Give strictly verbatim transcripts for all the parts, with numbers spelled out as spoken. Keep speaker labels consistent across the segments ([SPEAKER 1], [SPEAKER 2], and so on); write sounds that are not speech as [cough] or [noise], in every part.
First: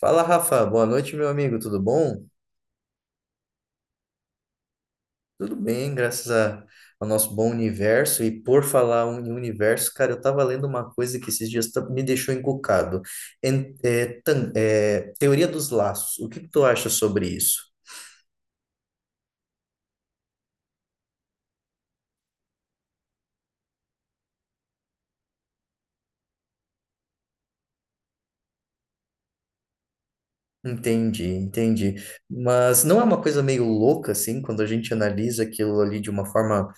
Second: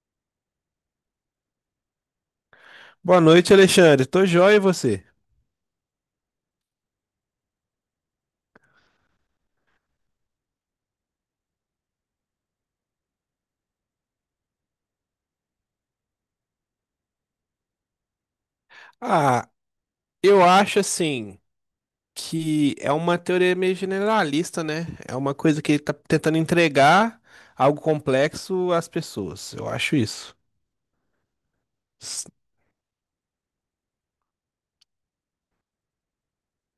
[SPEAKER 1] Fala, Rafa. Boa noite, meu amigo. Tudo bom?
[SPEAKER 2] Boa noite, Alexandre. Tô joia e você?
[SPEAKER 1] Tudo bem, graças a- ao nosso bom universo. E por falar um em universo, cara, eu tava lendo uma coisa que esses dias tá- me deixou encucado. En- é, tan- é, teoria dos laços. O que que tu acha sobre isso?
[SPEAKER 2] Ah, eu acho assim que é uma teoria meio generalista, né? É uma coisa que ele tá tentando entregar algo complexo às pessoas. Eu acho isso.
[SPEAKER 1] Entendi, entendi.
[SPEAKER 2] S-
[SPEAKER 1] Mas não é uma coisa meio louca, assim, quando a gente analisa aquilo ali de uma forma.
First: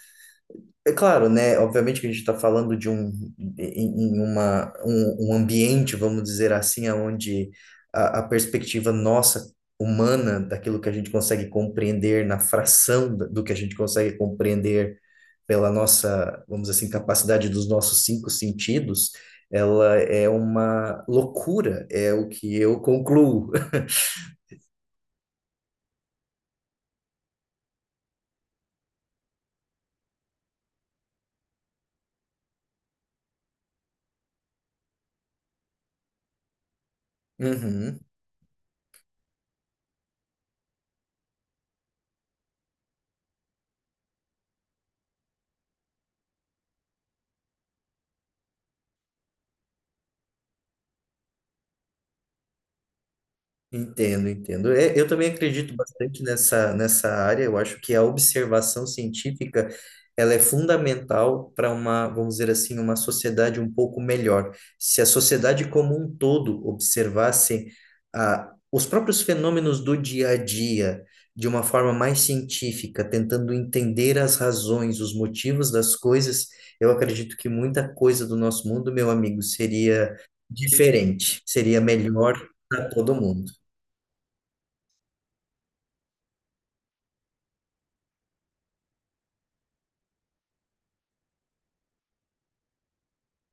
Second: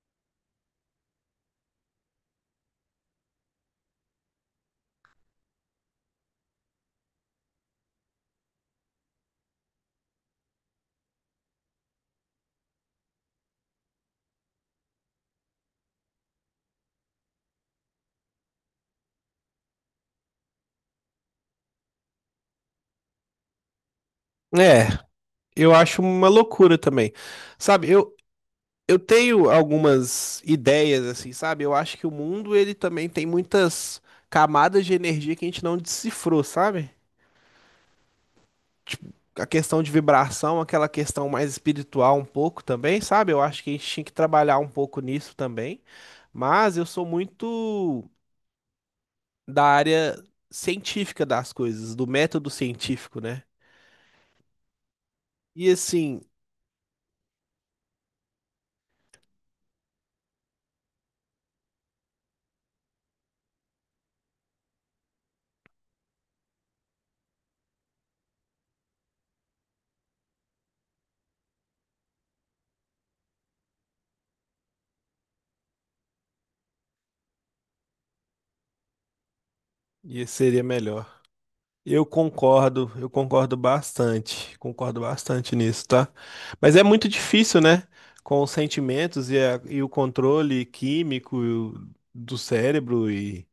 [SPEAKER 1] É claro, né? Obviamente que a gente está falando de um, em em uma, um, um ambiente, vamos dizer assim, onde a, a perspectiva nossa, humana, daquilo que a gente consegue compreender na fração da- do que a gente consegue compreender pela nossa, vamos dizer assim, capacidade dos nossos cinco sentidos, ela é uma loucura, é o que eu concluo. [laughs]
[SPEAKER 2] É, eu acho uma loucura também. Sabe, eu, eu tenho algumas ideias assim, sabe? Eu acho que o mundo ele também tem muitas camadas de energia que a gente não decifrou, sabe?
[SPEAKER 1] Uhum.
[SPEAKER 2] Tipo, a questão de vibração, aquela questão mais espiritual um pouco também, sabe? Eu acho que a gente tinha que trabalhar um pouco nisso também. Mas eu sou muito da área científica das coisas, do método científico, né?
[SPEAKER 1] Entendo, entendo. É, eu também
[SPEAKER 2] E
[SPEAKER 1] acredito
[SPEAKER 2] assim,
[SPEAKER 1] bastante nessa, nessa área. Eu acho que a observação científica ela é fundamental para uma, vamos dizer assim, uma sociedade um pouco melhor. Se a sociedade como um todo observasse ah, os próprios fenômenos do dia a dia de uma forma mais científica, tentando entender as razões, os motivos das coisas, eu acredito que muita coisa do nosso mundo, meu amigo, seria
[SPEAKER 2] e seria melhor.
[SPEAKER 1] diferente, seria
[SPEAKER 2] Eu
[SPEAKER 1] melhor para
[SPEAKER 2] concordo, eu
[SPEAKER 1] todo mundo.
[SPEAKER 2] concordo bastante, concordo bastante nisso, tá? Mas é muito difícil, né? Com os sentimentos e, a- e o controle químico do cérebro e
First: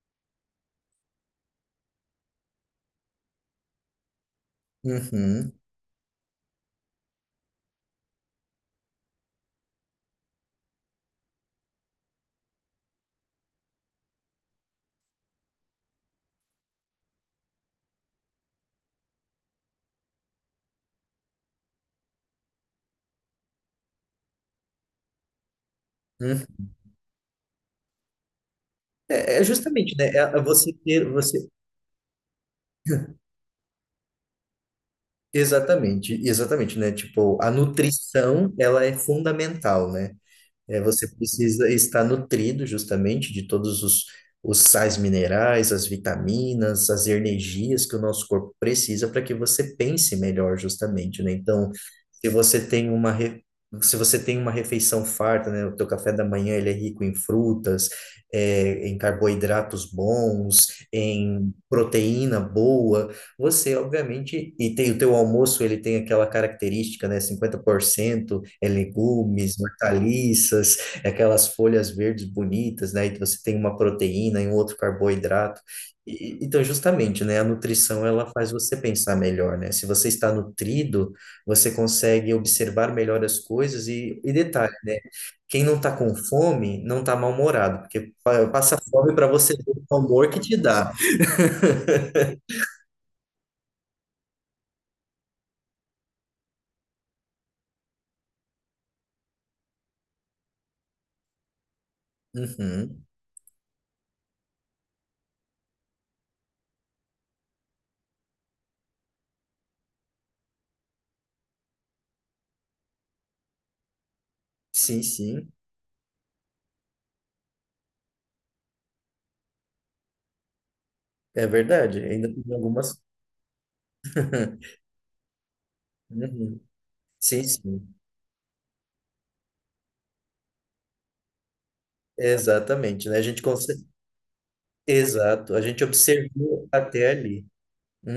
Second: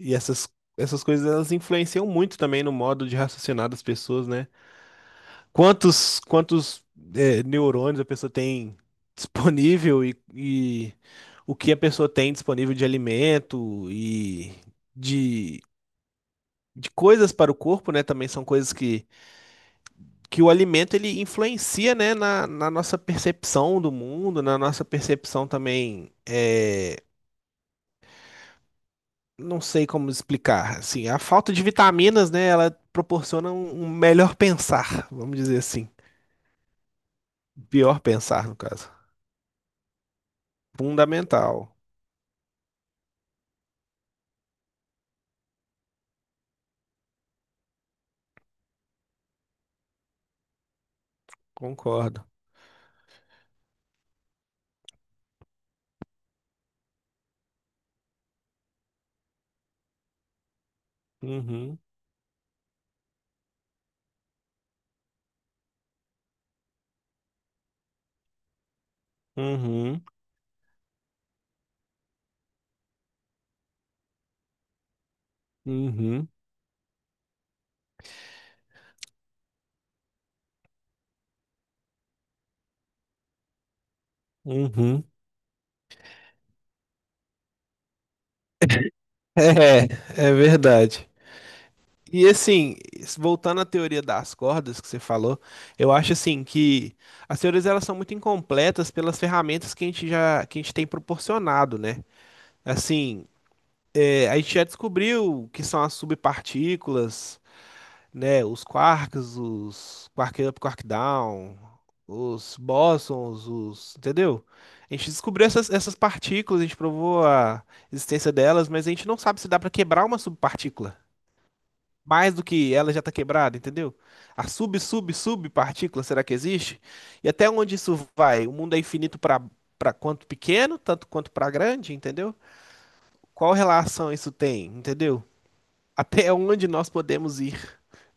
[SPEAKER 2] E essas, essas coisas elas influenciam muito também no modo de raciocinar das pessoas, né?
[SPEAKER 1] Uhum,
[SPEAKER 2] Quantos, quantos é, neurônios a pessoa tem [laughs] disponível e, e o que a pessoa tem disponível de alimento e de, de coisas para o corpo, né? Também são coisas que, que o alimento ele influencia, né? Na, na nossa percepção do mundo, na nossa percepção também.
[SPEAKER 1] uhum.
[SPEAKER 2] É,
[SPEAKER 1] É, é
[SPEAKER 2] não sei
[SPEAKER 1] justamente, né?
[SPEAKER 2] como
[SPEAKER 1] É é você
[SPEAKER 2] explicar.
[SPEAKER 1] ter,
[SPEAKER 2] Assim, a
[SPEAKER 1] você...
[SPEAKER 2] falta de vitaminas, né, ela proporciona um um melhor pensar, vamos dizer assim.
[SPEAKER 1] Exatamente, exatamente, né? Tipo, a
[SPEAKER 2] Pior pensar,
[SPEAKER 1] nutrição,
[SPEAKER 2] no
[SPEAKER 1] ela
[SPEAKER 2] caso.
[SPEAKER 1] é fundamental, né? É, você
[SPEAKER 2] Fundamental,
[SPEAKER 1] precisa estar nutrido justamente de todos os, os sais minerais, as vitaminas, as energias que o nosso corpo precisa para que você pense melhor justamente, né? Então,
[SPEAKER 2] concordo.
[SPEAKER 1] se você tem uma re- se você tem uma refeição farta, né? O teu café da manhã ele é rico em frutas, é, em carboidratos bons, em
[SPEAKER 2] Uhum,
[SPEAKER 1] proteína boa. Você, obviamente, e tem o teu almoço, ele tem aquela característica, né? Cinquenta por cento é legumes,
[SPEAKER 2] uhum,
[SPEAKER 1] hortaliças, é aquelas folhas verdes bonitas, né? E você tem uma proteína e um outro carboidrato.
[SPEAKER 2] uhum,
[SPEAKER 1] E- então, justamente, né? A nutrição, ela faz você pensar melhor, né? Se você está nutrido, você consegue observar melhor as coisas e, e detalhe, né?
[SPEAKER 2] uhum. [laughs]
[SPEAKER 1] Quem não está com fome, não está mal-humorado, porque pa- passa fome para você ver
[SPEAKER 2] É,
[SPEAKER 1] o amor
[SPEAKER 2] é
[SPEAKER 1] que te dá.
[SPEAKER 2] verdade. E assim, voltando à teoria das cordas que você falou, eu acho assim que as teorias elas são muito incompletas pelas ferramentas que a gente já que a gente tem proporcionado, né?
[SPEAKER 1] Uhum.
[SPEAKER 2] Assim, É, a gente já descobriu que são as subpartículas, né? Os quarks, os quark up, quark down, os bósons, os, entendeu? A
[SPEAKER 1] Sim,
[SPEAKER 2] gente descobriu
[SPEAKER 1] sim.
[SPEAKER 2] essas, essas partículas, a gente provou a existência delas, mas a gente não sabe se dá para quebrar uma subpartícula.
[SPEAKER 1] É verdade, ainda
[SPEAKER 2] Mais do
[SPEAKER 1] tem
[SPEAKER 2] que ela já
[SPEAKER 1] algumas.
[SPEAKER 2] está quebrada, entendeu? A
[SPEAKER 1] [laughs]
[SPEAKER 2] sub, sub, subpartícula, será que
[SPEAKER 1] Uhum.
[SPEAKER 2] existe? E
[SPEAKER 1] Sim,
[SPEAKER 2] até onde
[SPEAKER 1] sim.
[SPEAKER 2] isso vai? O mundo é infinito para para quanto pequeno, tanto quanto para grande, entendeu?
[SPEAKER 1] Exatamente, né? A gente
[SPEAKER 2] Qual
[SPEAKER 1] consegue.
[SPEAKER 2] relação isso tem, entendeu?
[SPEAKER 1] Exato, a gente
[SPEAKER 2] Até
[SPEAKER 1] observou
[SPEAKER 2] onde nós
[SPEAKER 1] até
[SPEAKER 2] podemos
[SPEAKER 1] ali.
[SPEAKER 2] ir.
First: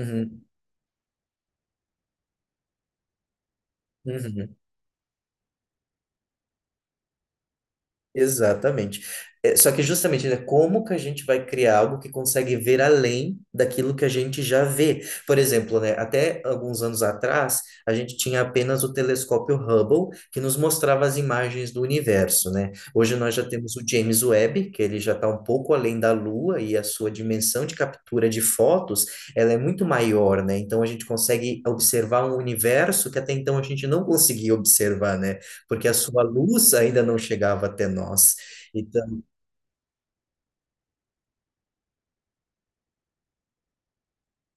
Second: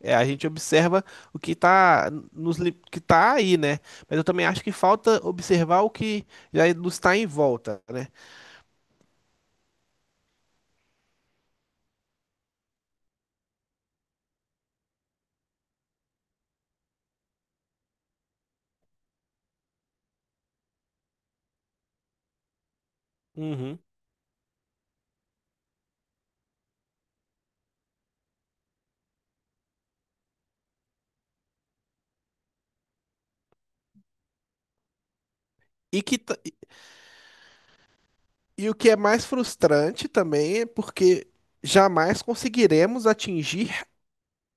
[SPEAKER 2] É, a gente observa o que está nos li- que tá aí, né? Mas eu também
[SPEAKER 1] Uhum.
[SPEAKER 2] acho que falta observar o que já nos está em volta, né?
[SPEAKER 1] Exatamente. É, só que justamente, né, como que a gente vai criar algo que consegue ver além daquilo que a gente já vê? Por exemplo, né, até alguns anos atrás, a gente tinha apenas o telescópio Hubble, que nos mostrava as imagens do universo, né? Hoje nós já temos
[SPEAKER 2] Uhum.
[SPEAKER 1] o James Webb, que ele já está um pouco além da Lua e a sua dimensão de captura de fotos, ela é muito maior, né? Então a gente consegue observar um universo que até então a gente não conseguia observar, né? Porque a
[SPEAKER 2] E que
[SPEAKER 1] sua
[SPEAKER 2] ta-
[SPEAKER 1] luz ainda não chegava até nós.
[SPEAKER 2] e o que é
[SPEAKER 1] Então,
[SPEAKER 2] mais frustrante também é porque jamais conseguiremos atingir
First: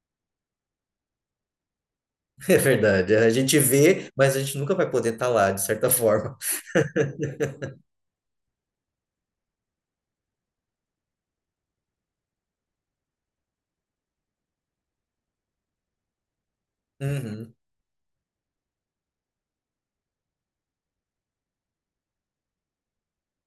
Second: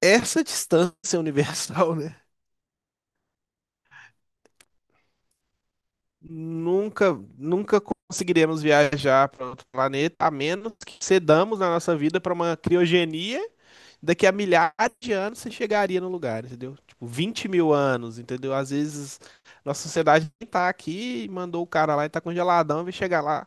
[SPEAKER 2] essa distância universal, né?
[SPEAKER 1] [laughs] é verdade, a gente vê, mas a gente nunca vai poder estar lá, de certa forma.
[SPEAKER 2] Nunca, nunca conseguiremos viajar para outro planeta, a menos que cedamos a nossa vida para uma criogenia. Daqui a milhares de anos você chegaria no lugar, entendeu? Tipo, vinte
[SPEAKER 1] Uhum,
[SPEAKER 2] mil anos, entendeu? Às vezes nossa sociedade nem tá aqui, e mandou o cara lá e tá congeladão, vai chegar lá,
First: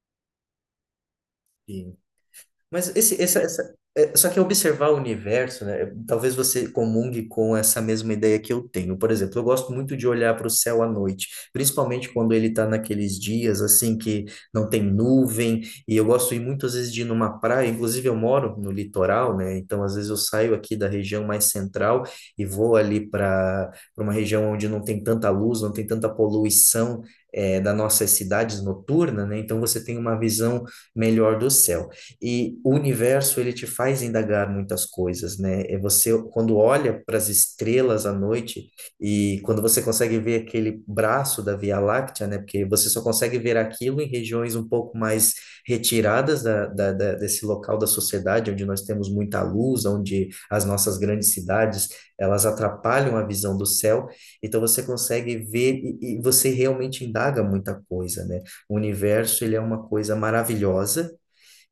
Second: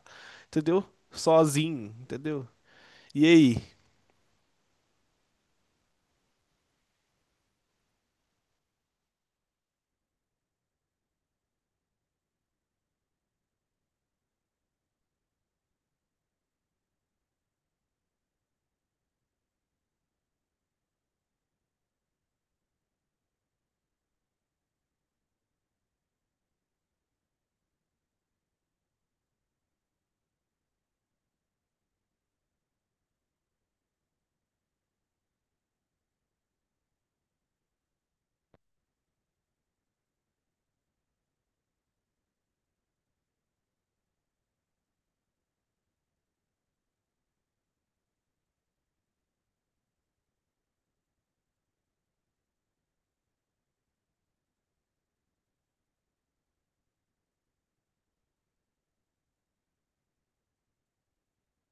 [SPEAKER 2] entendeu? Sozinho,
[SPEAKER 1] sim.
[SPEAKER 2] entendeu?
[SPEAKER 1] Mas esse,
[SPEAKER 2] E
[SPEAKER 1] essa,
[SPEAKER 2] aí?
[SPEAKER 1] essa, é, só que observar o universo, né? Talvez você comungue com essa mesma ideia que eu tenho. Por exemplo, eu gosto muito de olhar para o céu à noite, principalmente quando ele está naqueles dias assim que não tem nuvem. E eu gosto de ir muitas vezes de ir numa praia. Inclusive, eu moro no litoral, né? Então, às vezes eu saio aqui da região mais central e vou ali para para uma região onde não tem tanta luz, não tem tanta poluição. É, das nossas cidades noturnas, né? Então você tem uma visão melhor do céu. E o universo, ele te faz indagar muitas coisas, né? E você, quando olha para as estrelas à noite e quando você consegue ver aquele braço da Via Láctea, né? Porque você só consegue ver aquilo em regiões um pouco mais retiradas da, da, da- desse local da sociedade, onde nós temos muita luz, onde as nossas grandes cidades, elas atrapalham a visão do céu. Então, você consegue ver e, e você realmente indaga muita coisa, né? O universo, ele é uma coisa maravilhosa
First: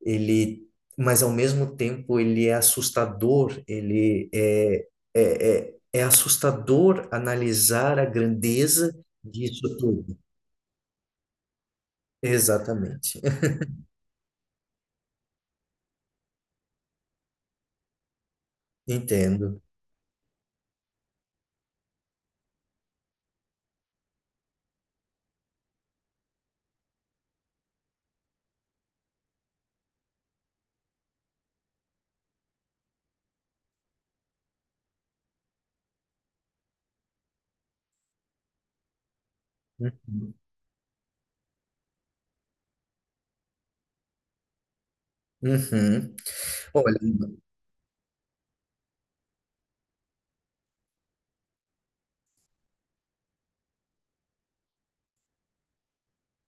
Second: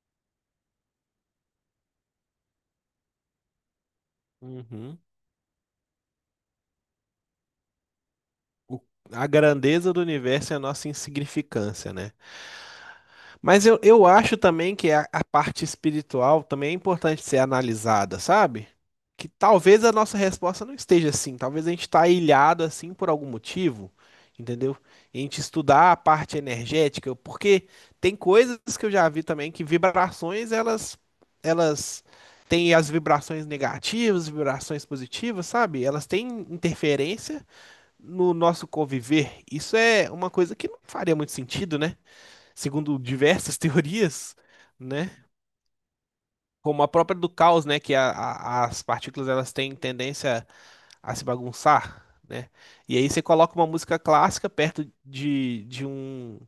[SPEAKER 1] ele, mas ao mesmo tempo ele é assustador, ele é,
[SPEAKER 2] Uhum.
[SPEAKER 1] é, é, é assustador analisar a
[SPEAKER 2] O-
[SPEAKER 1] grandeza
[SPEAKER 2] a
[SPEAKER 1] disso
[SPEAKER 2] grandeza do
[SPEAKER 1] tudo.
[SPEAKER 2] universo é a nossa insignificância, né?
[SPEAKER 1] Exatamente.
[SPEAKER 2] Mas eu, eu acho também que a, a parte espiritual também é importante ser analisada, sabe?
[SPEAKER 1] [laughs]
[SPEAKER 2] Que
[SPEAKER 1] Entendo.
[SPEAKER 2] talvez a nossa resposta não esteja assim, talvez a gente está ilhado assim por algum motivo, entendeu? E a gente estudar a parte energética, porque tem coisas que eu já vi também que vibrações elas elas têm as vibrações negativas, vibrações positivas, sabe? Elas têm interferência no nosso conviver. Isso é uma
[SPEAKER 1] Uhum.
[SPEAKER 2] coisa que não faria muito sentido, né? Segundo diversas [laughs] teorias, né?
[SPEAKER 1] Uhum.
[SPEAKER 2] Como a
[SPEAKER 1] Olha,
[SPEAKER 2] própria do caos, né? Que a- a- as partículas elas têm tendência a se bagunçar, né? E aí você coloca uma música clássica perto de, de um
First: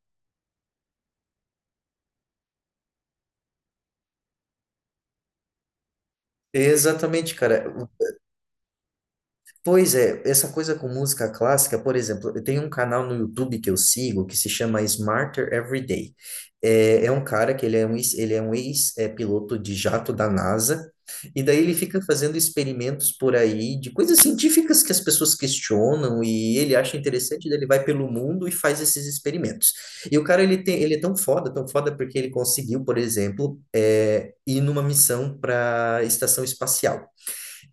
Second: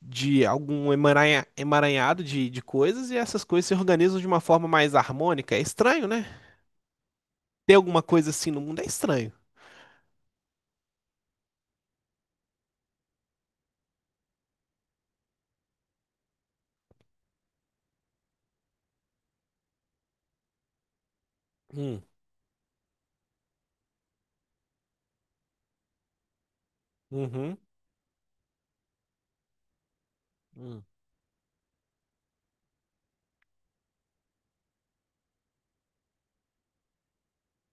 [SPEAKER 2] de algum emaranha- emaranhado de, de coisas e essas coisas se organizam de uma forma mais harmônica. É estranho, né?
[SPEAKER 1] exatamente, cara.
[SPEAKER 2] Ter alguma coisa assim no mundo é estranho.
[SPEAKER 1] Pois é, essa coisa com música clássica, por exemplo, eu tenho um canal no YouTube que eu sigo que se chama Smarter Every Day. É, é um cara que ele é um, ex- ele é um ex-piloto de jato da NASA, e daí ele fica
[SPEAKER 2] Hum,
[SPEAKER 1] fazendo experimentos por aí de coisas científicas que as pessoas questionam e ele acha interessante,
[SPEAKER 2] uhum,
[SPEAKER 1] daí ele vai pelo mundo e faz esses experimentos. E o cara, ele tem,
[SPEAKER 2] hum,
[SPEAKER 1] ele é tão foda, tão foda porque ele conseguiu, por exemplo, é, ir numa missão para a estação espacial.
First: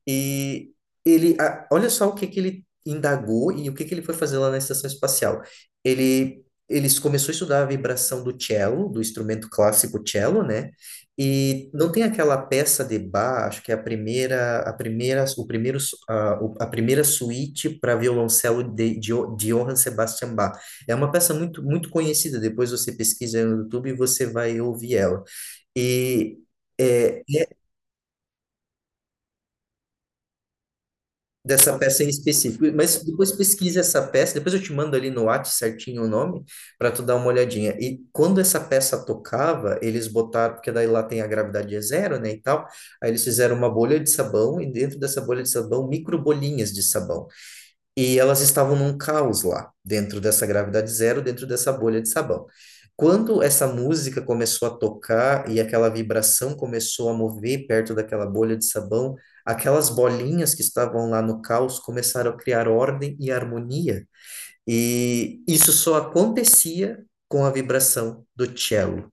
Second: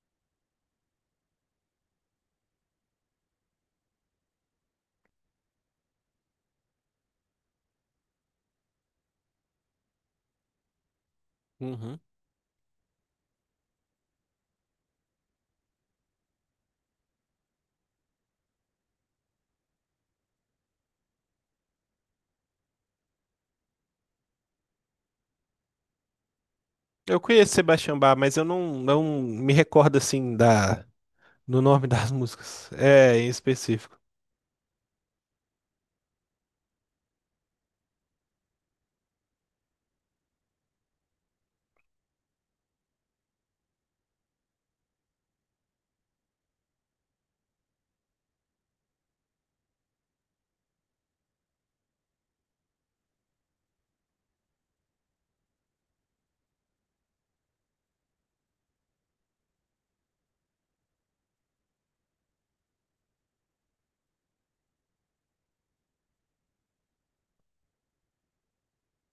[SPEAKER 1] E ele, a- olha só o que que ele indagou e o que que ele foi fazer lá na estação espacial. Ele, eles começou a estudar a vibração do cello, do instrumento clássico cello, né? E não
[SPEAKER 2] uhum.
[SPEAKER 1] tem aquela peça de Bach, acho que é a primeira, a primeira, o primeiro, su- a, o- a primeira suíte para violoncelo de, de, Jo- de Johann Sebastian Bach. É uma peça muito, muito conhecida. Depois você pesquisa no YouTube e você vai ouvir ela. E
[SPEAKER 2] Eu
[SPEAKER 1] é,
[SPEAKER 2] conheço Sebastião Bach, mas eu não, não me recordo assim da, do
[SPEAKER 1] dessa
[SPEAKER 2] nome
[SPEAKER 1] peça em
[SPEAKER 2] das
[SPEAKER 1] específico.
[SPEAKER 2] músicas.
[SPEAKER 1] Mas
[SPEAKER 2] É, em
[SPEAKER 1] depois pesquisa
[SPEAKER 2] específico.
[SPEAKER 1] essa peça, depois eu te mando ali no WhatsApp certinho o nome, para tu dar uma olhadinha. E quando essa peça tocava, eles botaram, porque daí lá tem a gravidade é zero, né, e tal, aí eles fizeram uma bolha de sabão, e dentro dessa bolha de sabão, microbolinhas de sabão. E elas estavam num caos lá, dentro dessa gravidade zero, dentro dessa bolha de sabão. Quando essa música começou a tocar e aquela vibração começou a mover perto daquela bolha de sabão, aquelas bolinhas que estavam lá no caos começaram a criar ordem e harmonia. E isso só acontecia com a vibração do cello.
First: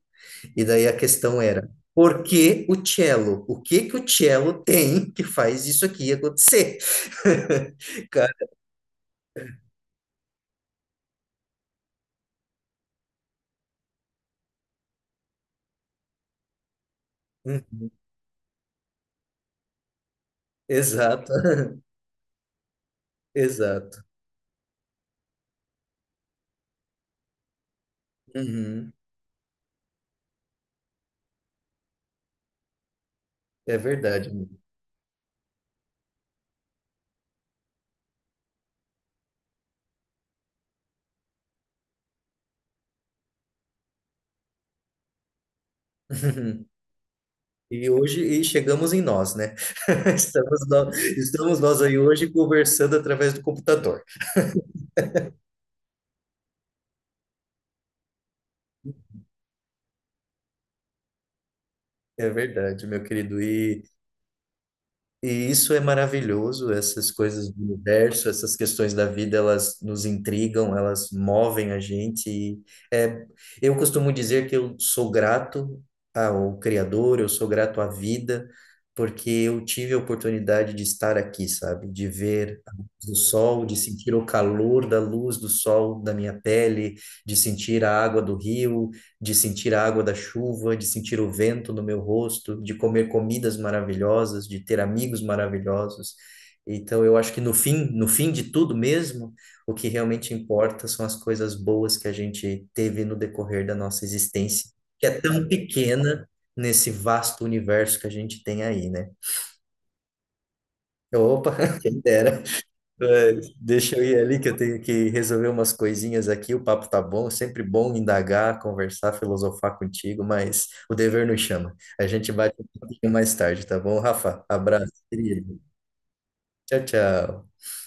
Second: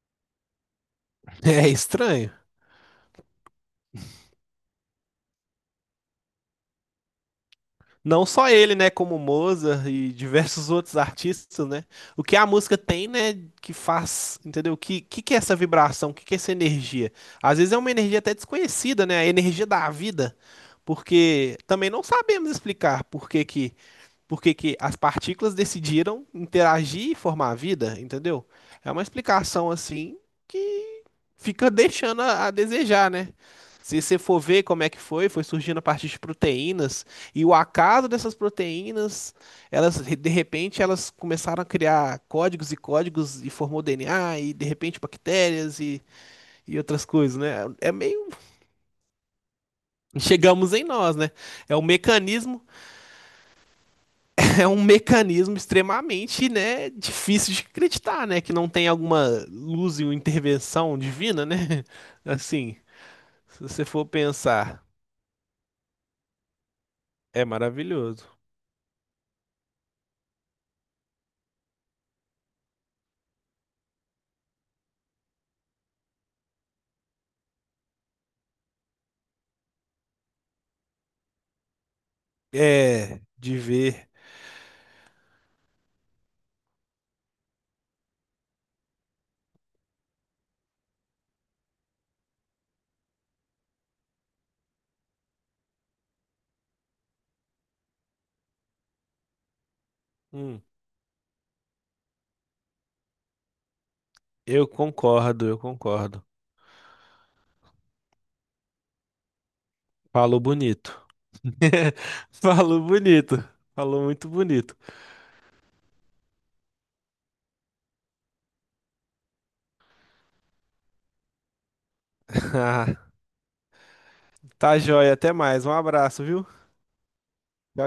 [SPEAKER 1] E daí a questão era,
[SPEAKER 2] É
[SPEAKER 1] por
[SPEAKER 2] estranho.
[SPEAKER 1] que o cello? O que que o cello tem que faz isso aqui acontecer? [laughs]
[SPEAKER 2] Não
[SPEAKER 1] Cara,
[SPEAKER 2] só ele, né, como Mozart e diversos outros artistas, né? O que a música tem, né, que faz, entendeu? O que, que que é essa vibração? O que que é essa energia? Às vezes é
[SPEAKER 1] uhum.
[SPEAKER 2] uma energia até desconhecida, né? A energia da vida,
[SPEAKER 1] Exato,
[SPEAKER 2] porque
[SPEAKER 1] [laughs]
[SPEAKER 2] também não sabemos explicar por que que
[SPEAKER 1] exato.
[SPEAKER 2] porque que as partículas decidiram interagir e formar a vida, entendeu? É
[SPEAKER 1] Uhum.
[SPEAKER 2] uma explicação assim que fica deixando a, a desejar, né?
[SPEAKER 1] É
[SPEAKER 2] Se você
[SPEAKER 1] verdade,
[SPEAKER 2] for
[SPEAKER 1] amigo.
[SPEAKER 2] ver como é que foi, foi surgindo a partir de proteínas e o acaso dessas proteínas, elas de repente elas começaram a criar códigos e códigos e formou D N A e de repente bactérias e,
[SPEAKER 1] [laughs]
[SPEAKER 2] e outras coisas, né?
[SPEAKER 1] E
[SPEAKER 2] É
[SPEAKER 1] hoje
[SPEAKER 2] meio
[SPEAKER 1] e chegamos em nós, né? [laughs] Estamos
[SPEAKER 2] Chegamos em
[SPEAKER 1] nós,
[SPEAKER 2] nós, né?
[SPEAKER 1] estamos
[SPEAKER 2] É
[SPEAKER 1] nós
[SPEAKER 2] o
[SPEAKER 1] aí hoje
[SPEAKER 2] mecanismo
[SPEAKER 1] conversando através do computador.
[SPEAKER 2] É um mecanismo extremamente, né, difícil de acreditar, né, que não tem alguma luz e uma intervenção divina, né? [laughs]
[SPEAKER 1] É
[SPEAKER 2] Assim,
[SPEAKER 1] verdade, meu querido.
[SPEAKER 2] se você for pensar,
[SPEAKER 1] E isso é maravilhoso, essas
[SPEAKER 2] é
[SPEAKER 1] coisas do universo,
[SPEAKER 2] maravilhoso.
[SPEAKER 1] essas questões da vida, elas nos intrigam, elas movem a gente. E é, eu costumo dizer que eu sou grato ao Criador, eu sou grato à vida, porque eu tive a oportunidade de estar aqui, sabe? De ver a luz do
[SPEAKER 2] É, de
[SPEAKER 1] sol, de
[SPEAKER 2] ver.
[SPEAKER 1] sentir o calor da luz do sol da minha pele, de sentir a água do rio, de sentir a água da chuva, de sentir o vento no meu rosto, de comer comidas maravilhosas, de ter amigos maravilhosos. Então, eu acho que no fim, no fim de tudo mesmo, o que realmente
[SPEAKER 2] Hum,
[SPEAKER 1] importa são as coisas boas que a gente teve no decorrer da nossa
[SPEAKER 2] eu
[SPEAKER 1] existência, que é
[SPEAKER 2] concordo,
[SPEAKER 1] tão
[SPEAKER 2] eu concordo.
[SPEAKER 1] pequena nesse vasto universo que a gente tem aí, né?
[SPEAKER 2] Falou bonito.
[SPEAKER 1] Opa, [laughs]
[SPEAKER 2] [laughs]
[SPEAKER 1] quem dera.
[SPEAKER 2] Falou
[SPEAKER 1] É,
[SPEAKER 2] bonito.
[SPEAKER 1] deixa eu
[SPEAKER 2] Falou
[SPEAKER 1] ir
[SPEAKER 2] muito
[SPEAKER 1] ali que eu
[SPEAKER 2] bonito.
[SPEAKER 1] tenho
[SPEAKER 2] [laughs]
[SPEAKER 1] que resolver umas coisinhas aqui. O papo tá bom, sempre bom indagar, conversar, filosofar contigo, mas o dever nos chama. A gente bate um
[SPEAKER 2] Ah,
[SPEAKER 1] pouquinho mais tarde, tá bom, Rafa?
[SPEAKER 2] tá
[SPEAKER 1] Abraço,
[SPEAKER 2] joia, até
[SPEAKER 1] querido.
[SPEAKER 2] mais. Um abraço, viu?
[SPEAKER 1] Tchau, tchau.
[SPEAKER 2] Tchau.